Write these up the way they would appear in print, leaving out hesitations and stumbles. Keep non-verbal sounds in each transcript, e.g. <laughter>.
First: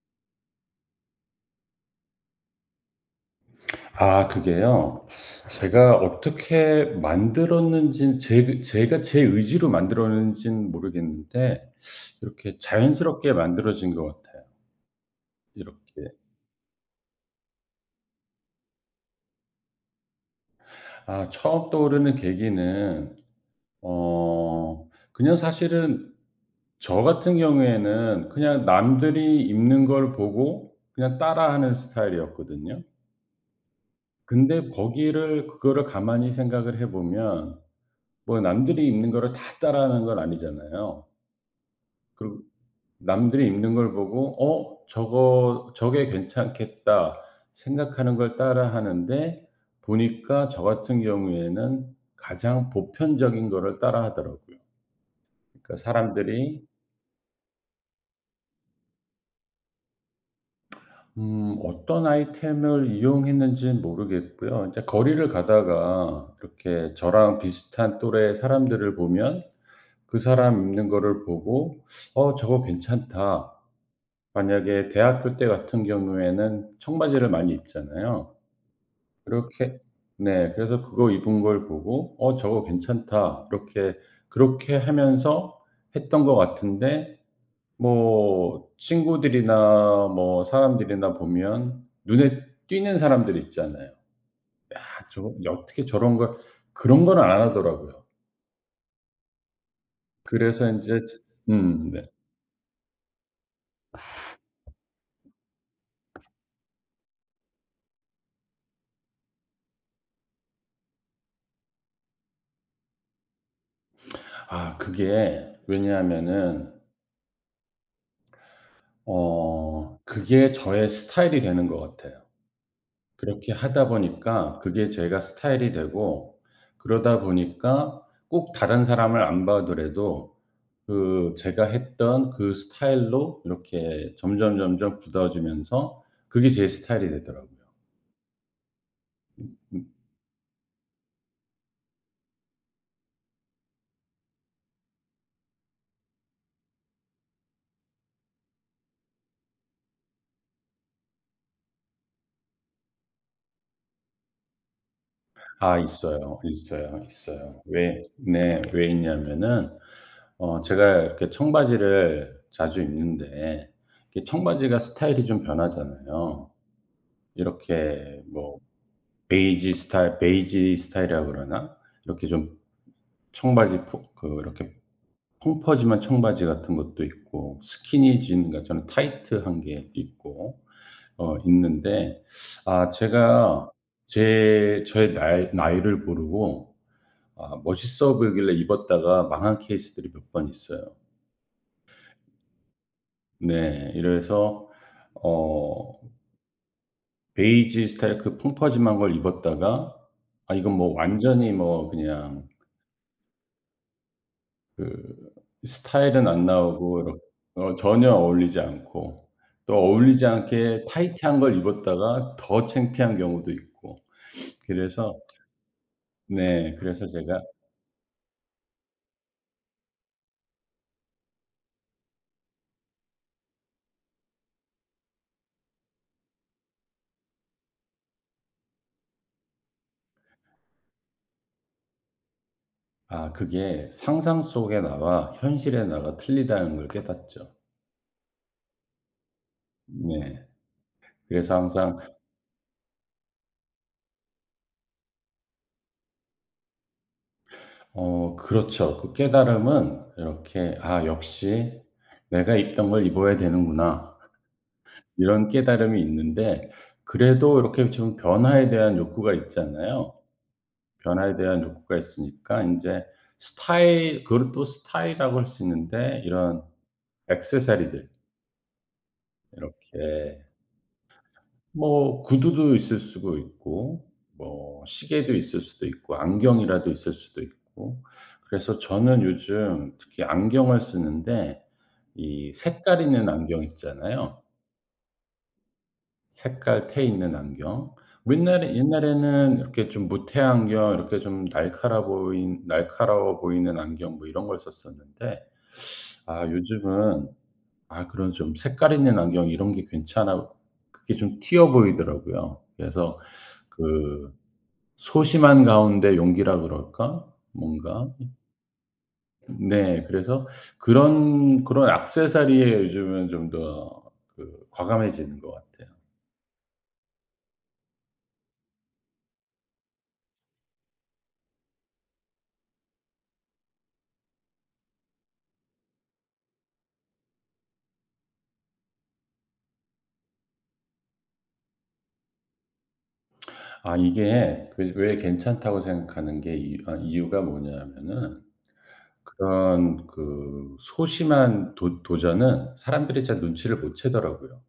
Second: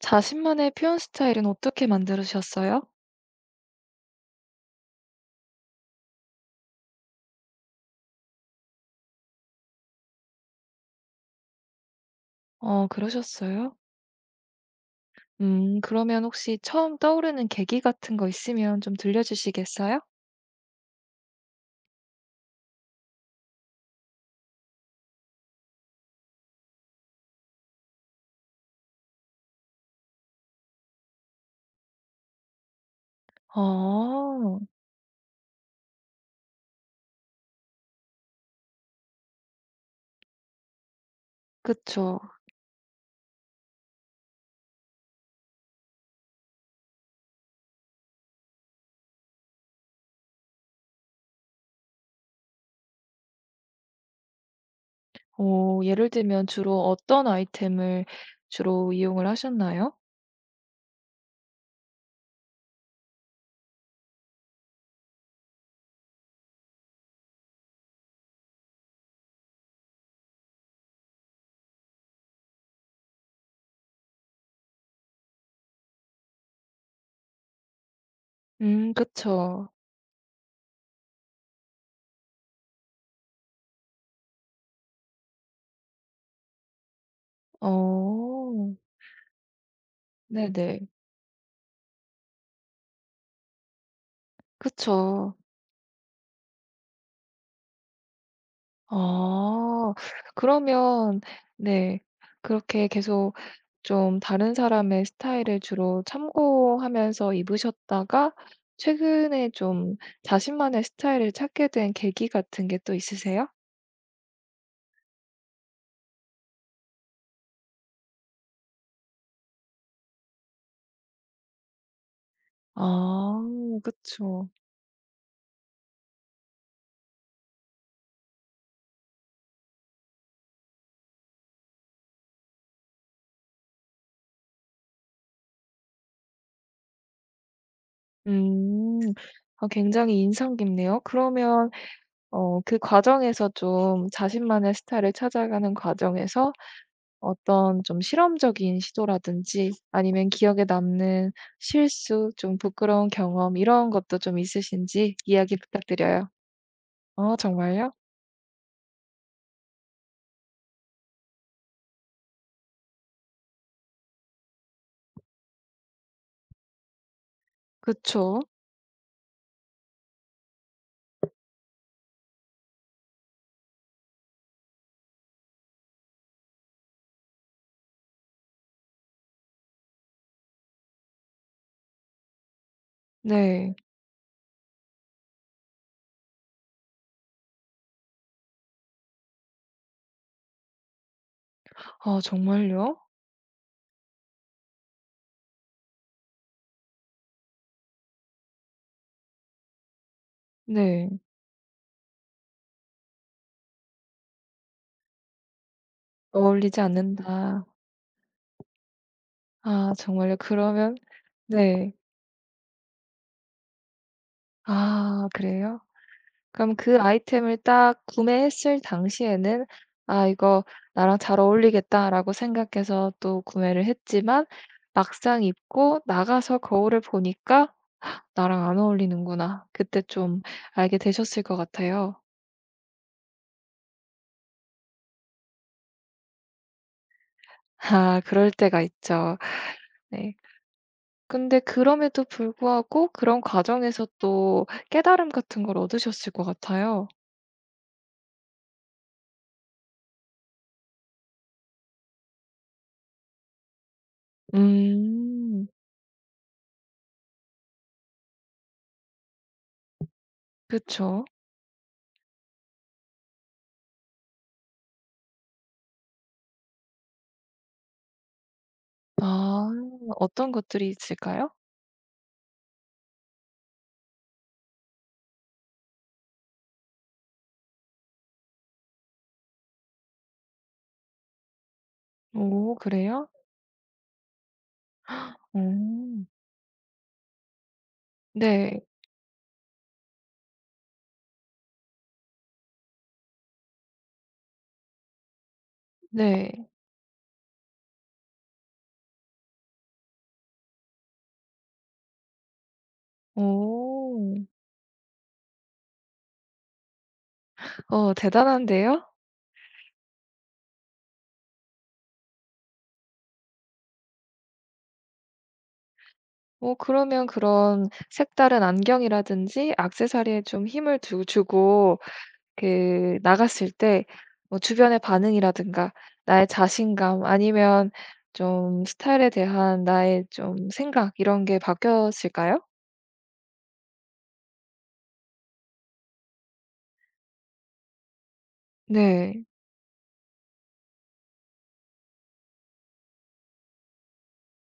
자신만의 표현 스타일은 어떻게 만들으셨어요? 그게요. 제가 어떻게 만들었는지는 제 그 제가 제 의지로 만들었는지는 모르겠는데 이렇게 자연스럽게 그러셨어요? 만들어진 것 같아요. 이렇게. 그러면 혹시 처음 떠오르는 계기 같은 거 있으면 좀 들려주시겠어요? 처음 떠오르는 계기는 그냥 사실은 저 같은 경우에는 그냥 남들이 입는 걸 보고 그냥 따라하는 스타일이었거든요. 어 근데 거기를 그거를 가만히 생각을 해 보면 뭐 남들이 입는 거를 다 따라하는 건 아니잖아요. 그쵸. 그리고 남들이 입는 걸 보고 '어 저거 저게 괜찮겠다.' 생각하는 걸 따라하는데 보니까 저 같은 경우에는 가장 보편적인 거를 따라하더라고요. 그러니까 예를 들면 사람들이, 주로 어떤 아이템을 주로 이용을 하셨나요? 음, 어떤 아이템을 이용했는지는 모르겠고요. 이제 거리를 가다가 이렇게 저랑 비슷한 또래의 사람들을 보면 그 사람 입는 거를 보고 '어 저거 괜찮다.' 만약에 대학교 때 같은 경우에는 청바지를 많이 입잖아요. 그쵸. 그렇게. 네. 그래서 그거 입은 걸 보고 '어 저거 괜찮다.' 이렇게 그렇게 하면서 했던 것 같은데, 어 뭐 친구들이나 뭐 네네. 사람들이나 보면 눈에 띄는 사람들 있잖아요. '야 저거 그쵸. 어떻게 저런 걸' 그런 건 안 하더라고요. 아 그래서 인제 지, 그러면 음, 네 네. 그렇게 계속 좀 다른 사람의 스타일을 주로 참고하면서 입으셨다가 최근에 좀 자신만의 스타일을 찾게 된 계기 같은 게 또 있으세요? 그게 왜냐하면은 그게 저의 스타일이 되는 것 같아요. 아 그렇게 하다 그쵸. 보니까 그게 제가 스타일이 되고 그러다 보니까 꼭 다른 사람을 안 봐더라도 그 제가 했던 그 스타일로 이렇게 점점점점 굳어지면서 그게 제 스타일이 되더라고요. 음. 아 굉장히 인상 깊네요. 그러면 그 과정에서 좀 자신만의 스타일을 찾아가는 과정에서 어떤 좀 실험적인 시도라든지 아니면 기억에 남는 실수, 좀 부끄러운 경험 이런 것도 좀 있으신지 이야기 아 부탁드려요. 있어요. 있어요, 아 있어요. 정말요? 왜 네. 왜 있냐면은 제가 이렇게 청바지를 자주 입는데 이게 청바지가 스타일이 좀 변하잖아요. 이렇게 그쵸. 뭐 베이지 스타일이라 그러나? 이렇게 좀 청바지 포 그 이렇게 펑퍼짐한 청바지 같은 것도 있고 스키니진, 그러니까 저는 타이트한 게 있고 어 있는데, 아 제가 네. 제 저의 나이 나이를 모르고 아 멋있어 보이길래 입었다가 망한 케이스들이 몇 번 있어요. 아 정말요? 네. 이래서, 어, 베이지 스타일 그 펑퍼짐한 걸 입었다가 아 이건 뭐 네. 완전히 뭐 그냥 그 스타일은 안 "어울리지 나오고 이렇 않는다." 어 전혀 어울리지 않고 또 아 어울리지 정말요? 않게 그러면 타이트한 걸 네. 입었다가 더 창피한 경우도 있고. 그래서 아 그래요? 네 그럼 그 그래서 제가, 아이템을 딱 구매했을 당시에는 '아 이거 나랑 잘 어울리겠다.'라고 생각해서 또 구매를 했지만 막상 입고 나가서 거울을 보니까 '나랑 안 어울리는구나.' 그때 좀 알게 되셨을 것 같아요. 그게 상상 속의 나와 현실의 나가 틀리다는 걸 깨닫죠. 아 그럴 때가 있죠. 네. 네. 그래서 근데 항상. 그럼에도 불구하고 그런 과정에서 또 깨달음 같은 걸 얻으셨을 것 같아요. 그렇죠. 그 깨달음은 이렇게 '아 역시 내가 입던 걸 입어야 되는구나.' 이런 음. 깨달음이 있는데 그래도 이렇게 좀 변화에 대한 욕구가 있잖아요. 그쵸. 변화에 대한 욕구가 있으니까 이제 스타일, 그것도 스타일이라고 할 수 있는데 이런 액세서리들, 아 이렇게 어떤 것들이 있을까요? 뭐 구두도 있을 수도 있고 뭐 시계도 있을 수도 있고 안경이라도 있을 수도 있고. 그래서 저는 요즘 특히 안경을 쓰는데 이 오 색깔 있는 그래요? 안경 있잖아요. 음. 색깔 테 있는 안경. 뭐 네. 옛날에는 이렇게 좀 무테 안경 이렇게 좀 날카라 보인 날카로워 보이는 안경 뭐 이런 걸 썼었는데 아 네. 요즘은 아 그런 좀 색깔 있는 안경 이런 게 괜찮아. 그게 좀 튀어 보이더라고요. 그래서 그 오. 소심한 가운데 용기라 그럴까? 뭔가. 대단한데요? 네. 그래서 그런 액세서리에 요즘은 좀 더 그 과감해지는 것 같아요. 그러면 그런 색다른 안경이라든지 액세서리에 좀 힘을 두 주고 그 나갔을 때 뭐 주변의 반응이라든가 나의 자신감 아니면 좀 스타일에 대한 나의 좀 생각 이런 게 바뀌었을까요? 아 이게 그 왜왜 괜찮다고 생각하는 게 이 아 이유가 뭐냐면은, 네. 그런 그 소심한 도 도전은 사람들이 잘 눈치를 못 채더라고요.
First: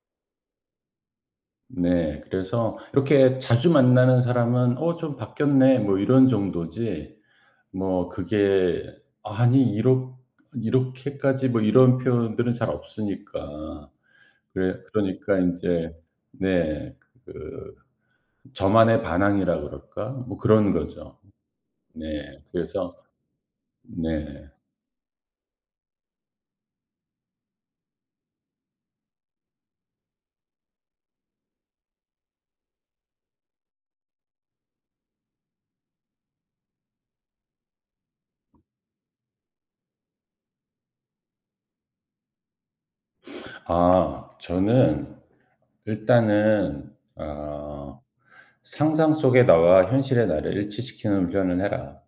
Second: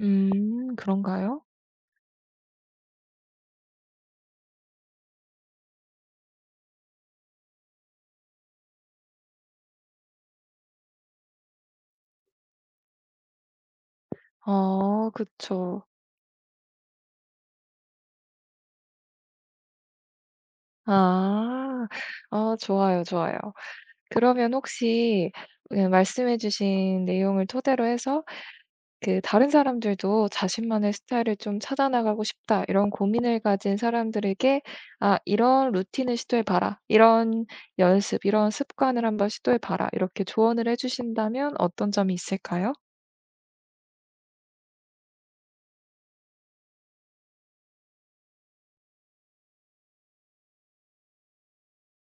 음 그런가요? 네. 그래서 이렇게 자주 만나는 사람은 '어 좀 바뀌었네.' 뭐 이런 정도지 뭐 그게 아니 이렇게까지 뭐 이런 표현들은 잘 없으니까. 그래 어 그러니까 이 그쵸. 제 네. 그 저만의 반항이라 그럴까? 뭐 그런 거죠. 아. 네. 그래서. 좋아요, 좋아요. 네. 그러면 혹시 예 말씀해 주신 내용을 토대로 해서 그 다른 사람들도 자신만의 스타일을 좀 찾아 나가고 싶다 이런 고민을 가진 사람들에게 "아 이런 루틴을 시도해 봐라. 이런 연습, 이런 습관을 한번 시도해 봐라." 이렇게 조언을 해 주신다면 어떤 점이 있을까요? 아 저는 일단은 아 "상상 속의 나와 현실의 나를 일치시키는 훈련을 해라."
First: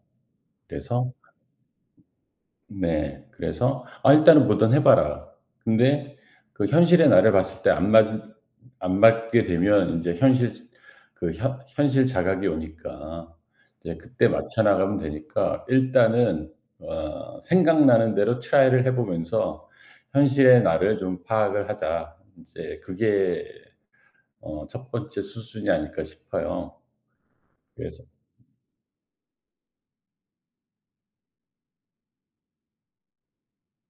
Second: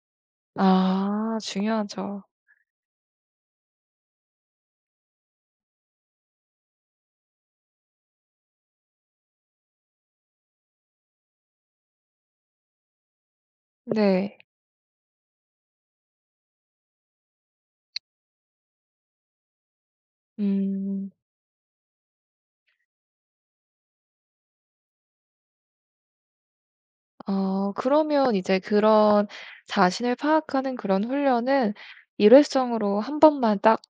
그래서 아 중요하죠. 네. 그래서 "아 일단은 뭐든 해 봐라." 근데 그 현실의 나를 봤을 때 안맞안 맞게 되면 인제 현실 지 그 현 현실 자각이 오니까 이제 그때 네. 맞춰 나가면 되니까 일단은 어 생각나는 대로 try를 해 보면서 '현실의 나를 음. 좀 파악을 하자.' 인제 그게 어 첫 번째 수순이 아닐까 싶어요. 그래서. 그러면 이제 그런 자신을 파악하는 그런 훈련은 일회성으로 한 번만 딱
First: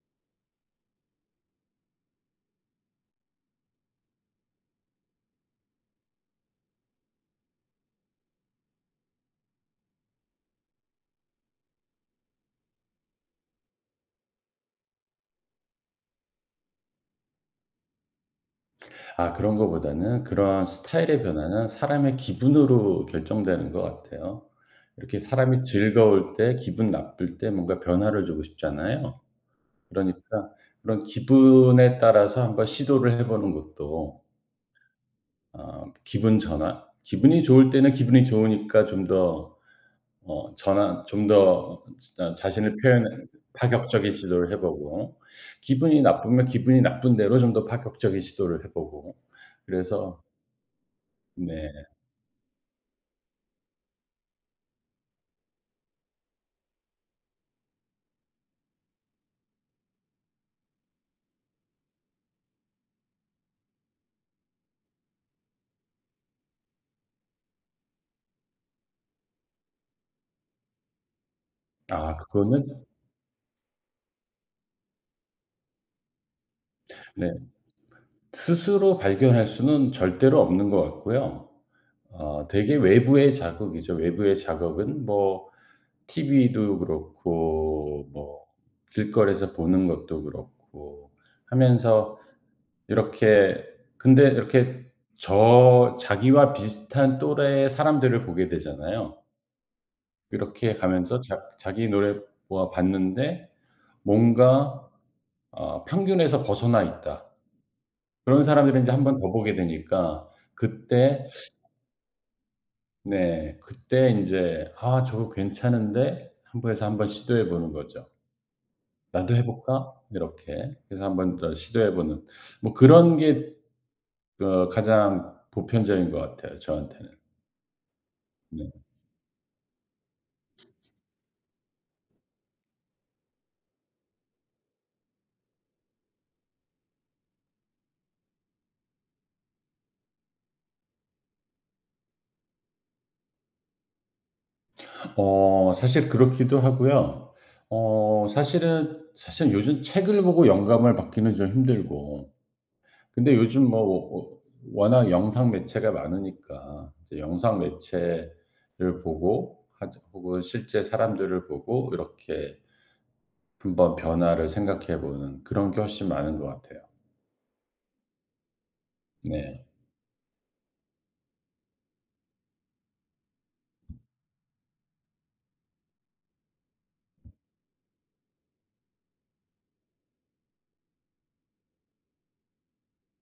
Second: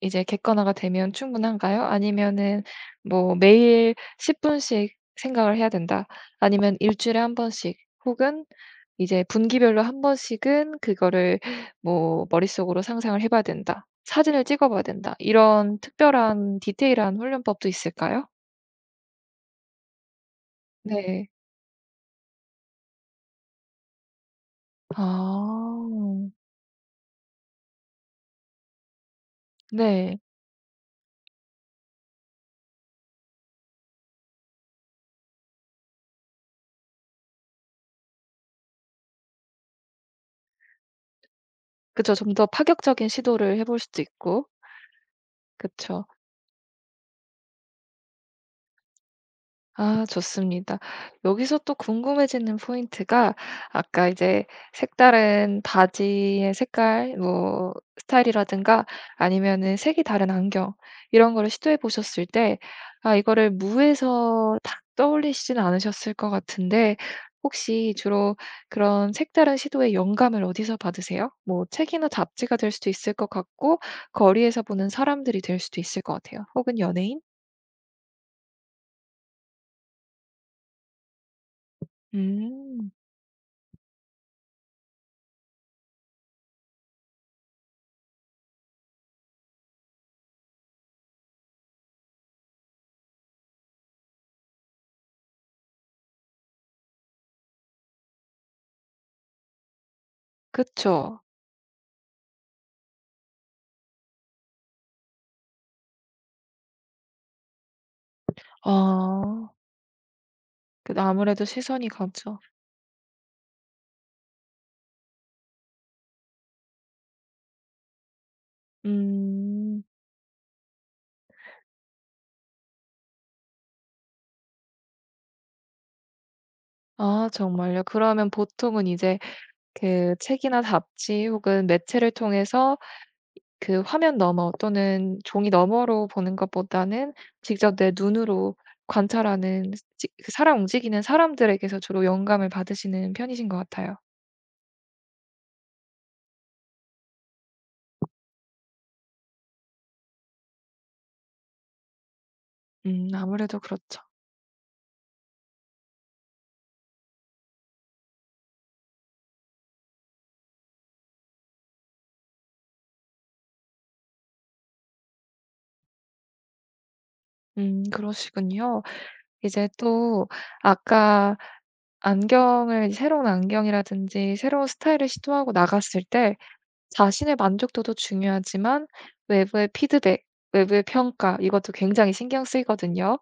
이제 객관화가 되면 충분한가요? 아니면은 뭐 매일 10 분씩 생각을 해야 된다. 아니면 일 주일에 한 번씩 혹은 이제 분기별로 한 번씩은 그거를 뭐 머릿속으로 상상을 해 봐야 된다. 사진을 찍어 봐야 된다. 이런 특별한 디테일한 훈련법도 있을까요? 아 그런 거보다는 그런 스타일의 네. 변화는 사람의 기분으로 결정되는 것 같아요. 이렇게 사람이 즐거울 아. 때 기분 나쁠 때 뭔가 변화를 주고 싶잖아요. 네. 그러니까 그런 기분에 따라서 한번 시도를 해 보는 것도 어 기분이 좋을 때는 기분이 좋으니까 좀 더 어 전환 좀 더 그쵸. 좀 더 자신을 표현 파격적인 해 시도를 해볼 수도 파격적인 있고. 시도를 해 보고, 기분이 그쵸. 나쁘면 기분이 나쁜 대로 좀 더 파격적인 시도를 해 보고. 아 그래서. 좋습니다. 여기서 또 네. 궁금해지는 포인트가 아까 이제 색다른 바지의 색깔 뭐 스타일이라든가 아니면은 색이 다른 안경 이런 거를 시도해 보셨을 때 아 이거를 무에서 딱 떠올리시진 않으셨을 것 같은데 혹시 주로 그런 색다른 시도의 영감을 어디서 받으세요? 뭐 책이나 잡지가 될 그거는. 수도 있을 것 같고 거리에서 보는 사람들이 될 수도 있을 것 같아요. 혹은 연예인? 네. 스스로 발견할 수는 절대로 없는 것 같고요. 어 되게 음. 외부의 자극이죠. 외부의 자극은 뭐 TV도 그렇고 뭐 길거리에서 보는 것도 그렇고 하면서 이렇게, 근데 이렇게 자기와 비슷한 또래의 사람들을 보게 되잖아요. 이렇게 가면서 그쵸. 자 자기 노래 뭐 봤는데 뭔가 어 '평균에서 벗어나 있다.' 그런 사람들을 인제 한 번 더 아. 보게 되니까 그 그때. 아무래도 시선이 가죠. 네 그때 인제 '아 저거 괜찮은데?' 한번 해서 한번 시도해 보는 거죠. '나도 해 음. 볼까?' 이렇게 해서 한번 더 시도해 보는 뭐 그런 게 어 가장 보편적인 것 같아요 저한테는. 아 정말요? 그러면 네. 보통은 이제 그 책이나 잡지 혹은 매체를 통해서 그 화면 너머 또는 종이 너머로 보는 것보다는 직접 내 눈으로 관찰하는 그 사람 움직이는 사람들에게서 주로 영감을 받으시는 편이신 것 같아요. 어 사실 그렇기도 하고요. 어 사실 요즘 책을 보고 영감을 받기는 좀 힘들고 근데 아무래도 요즘 뭐 그렇죠. 워 워낙 영상 매체가 많으니까 이제 영상 매체를 보고 하 혹은 실제 사람들을 보고 이렇게 한번 변화를 생각해 보는 그런 게 훨씬 많은 것 같아요. 그러시군요. 네. 이제 또 아까 안경을 새로운 안경이라든지 새로운 스타일을 시도하고 나갔을 때 자신의 만족도도 중요하지만 외부의 피드백, 외부의 평가 이것도 굉장히 신경 쓰이거든요.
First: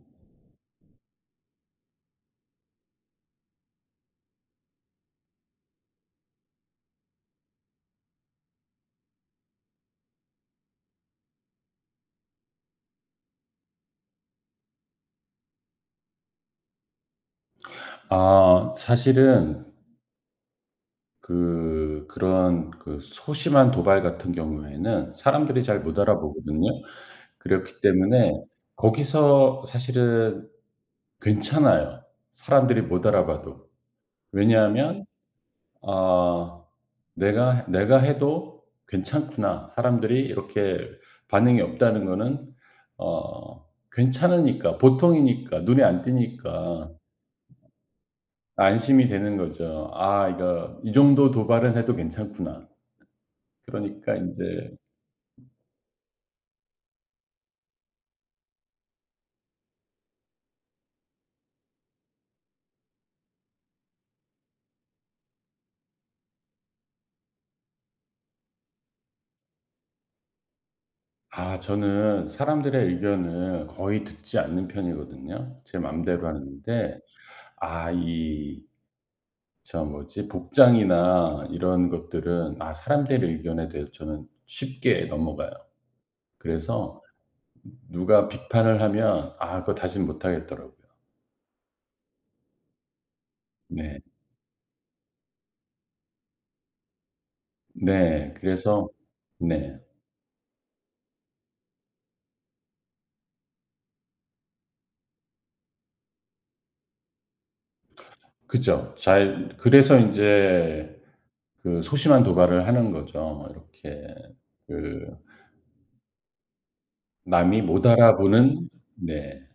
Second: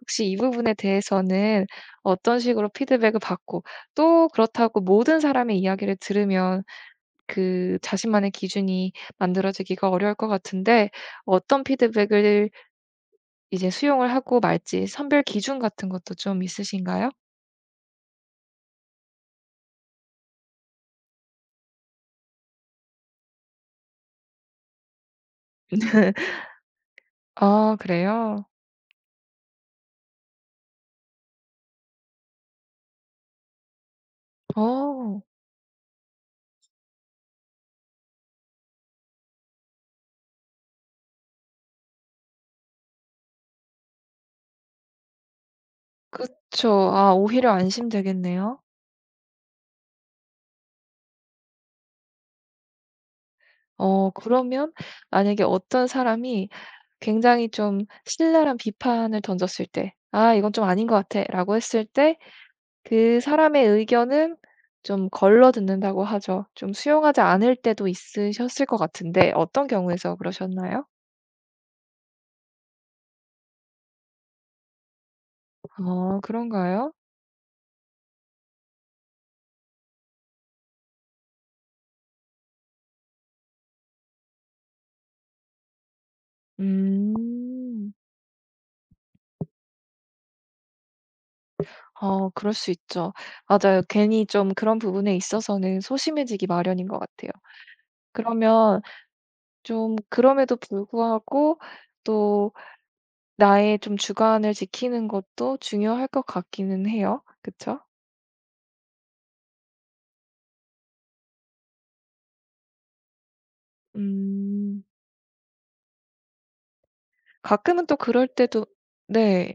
혹시 이 부분에 대해서는 어떤 식으로 피드백을 받고 또 그렇다고 모든 사람의 이야기를 들으면 그 자신만의 기준이 만들어지기가 어려울 것 같은데 어떤 피드백을 이제 수용을 하고 말지 선별 기준 같은 것도 좀 있으신가요? 아 사실은 그런 그 소심한 도발 같은 경우에는 사람들이 잘 못 <laughs> 알아보거든요. 아 그렇기 때문에 그래요? 거기서 사실은 괜찮아요, 사람들이 못 알아봐도. 왜냐하면 어. 아 내가 해도 괜찮구나. 사람들이 이렇게 반응이 없다는 거는 어 괜찮으니까 보통이니까 눈에 안 그쵸. 띄니까 아 오히려 안심되겠네요. 안심이 되는 거죠. 아 이거 이 정도 도발은 해도 괜찮구나.' 그러니까 이제. 그러면 만약에 어떤 사람이 굉장히 좀 신랄한 비판을 던졌을 때 '아 이건 좀 아닌 것 같아.'라고 했을 때 그 사람의 의견은 좀 걸러 듣는다고 하죠. 좀 수용하지 않을 때도 있으셨을 것 같은데 어떤 경우에서 그러셨나요? 아 저는 사람들의 의견을 거의 듣지 않는 편이거든요, 제 아 맘대로 그런가요? 하는데. 아이 저 뭐지, 복장이나 이런 것들은 아 사람들의 의견에 대해 저는 쉽게 넘어가요. 그래서 음. 누가 비판을 하면 아 그거 다시는 못 하겠더라고요. 그럴 수 있죠. 맞아요. 네. 괜히 좀 그런 부분에 있어서는 소심해지기 마련인 것 같아요. 네. 그러면 그래서. 네. 좀 그럼에도 불구하고 또 나의 좀 주관을 지키는 것도 중요할 것 같기는 해요. 그쵸? 그죠. 잘 그래서 인제 그 소심한 도발을 하는 거죠. 이렇게 음. 그 남이 못 가끔은 또 그럴 때도 알아보는. 네. 네.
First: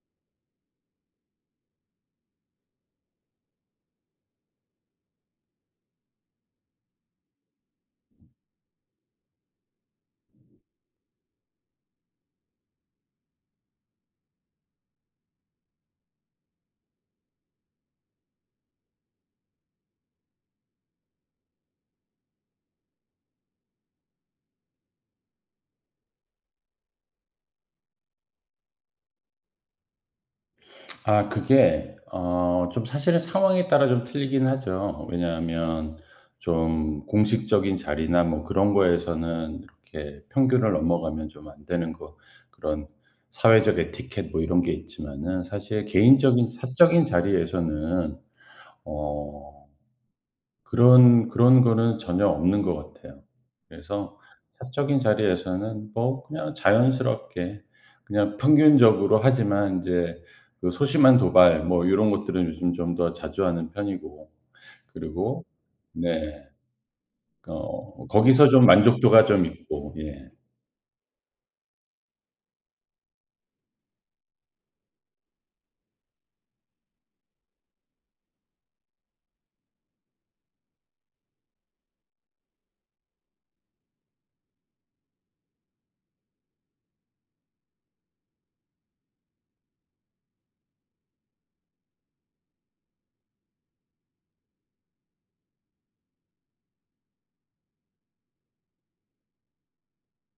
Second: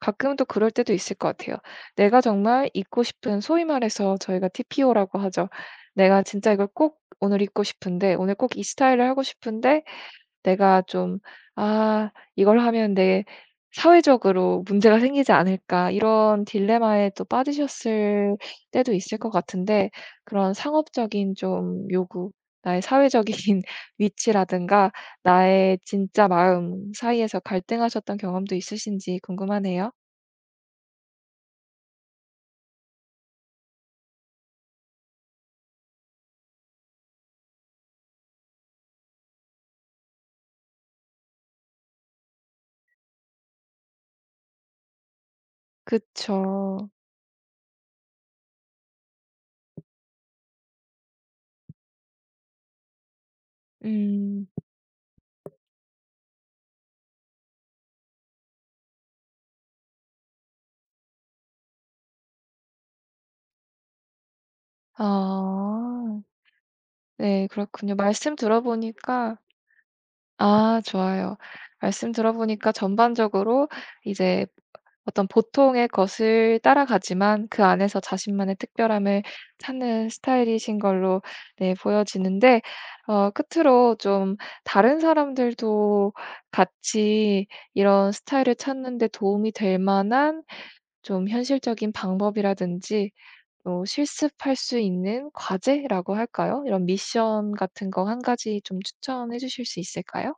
가끔은 또 그럴 때도 있을 것 같아요. 내가 정말 입고 싶은 소위 말해서 저희가 TPO라고 하죠. 내가 진짜 이걸 꼭 오늘 입고 싶은데 오늘 꼭 이 스타일을 하고 싶은데 내가 좀 '아 이걸 하면 내 사회적으로 문제가 생기지 않을까.' 이런 딜레마에 또 빠지셨을 때도 있을 것 같은데 그런 상업적인 좀 요구, 나의 사회적인 <laughs> 위치라든가 나의 진짜 마음 사이에서 갈등하셨던 경험도 있으신지 궁금하네요. 아 그게 어 좀 사실은 상황에 따라 좀 틀리긴 하죠. 왜냐하면 좀 공식적인 자리나 뭐 그런 거에서는 이렇게 평균을 넘어가면 좀 안 되는 거 그런 사회적 에티켓 뭐 이런 게 있지만은 사실 개인적인 그쵸. 사적인 자리에서는 어 그런 거는 전혀 없는 것 같아요. 그래서 음. 사적인 자리에서는 뭐 그냥 자연스럽게 그냥 평균적으로 하지만 인제 그 소심한 도발 뭐 요런 것들은 요즘 좀 더 자주 하는 편이고. 그리고. 아. 네. 네 그렇군요. 어 말씀 거기서 좀 만족도가 들어보니까 좀 있고. 예. 아 좋아요. 말씀 들어보니까 전반적으로 이제 어떤 보통의 것을 따라가지만 그 안에서 자신만의 특별함을 찾는 스타일이신 걸로 네 보여지는데 끝으로 좀 다른 사람들도 같이 이런 스타일을 찾는 데 도움이 될 만한 좀 현실적인 방법이라든지 또 실습할 수 있는 과제라고 할까요? 이런 미션 같은 거 한 가지 좀 추천해 주실 수 있을까요?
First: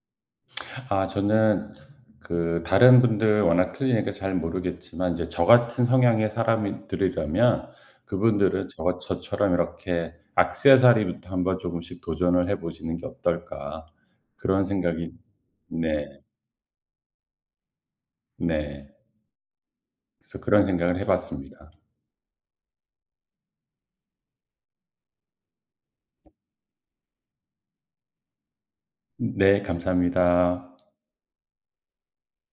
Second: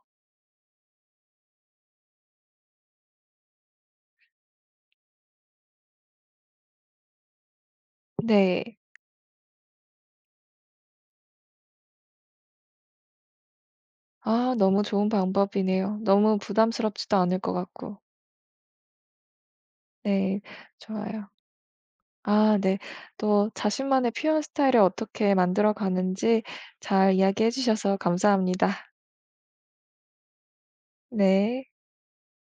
아 저는 그 다른 분들 워낙 틀리니까 잘 모르겠지만 이제 저 같은 성향의 사람이 들이라면 그분들은 네. 저처럼 이렇게 악세사리부터 한번 조금씩 도전을 해 보시는 게 어떨까.' 아 그런 너무 좋은 생각이. 방법이네요. 네. 너무 부담스럽지도 않을 것 같고. 네. 그래서 네. 그런 생각을 해 좋아요. 봤습니다. 아 네. 또 자신만의 표현 스타일을 어떻게 만들어 가는지 잘 이야기해 주셔서 감사합니다. 네 감사합니다. 네.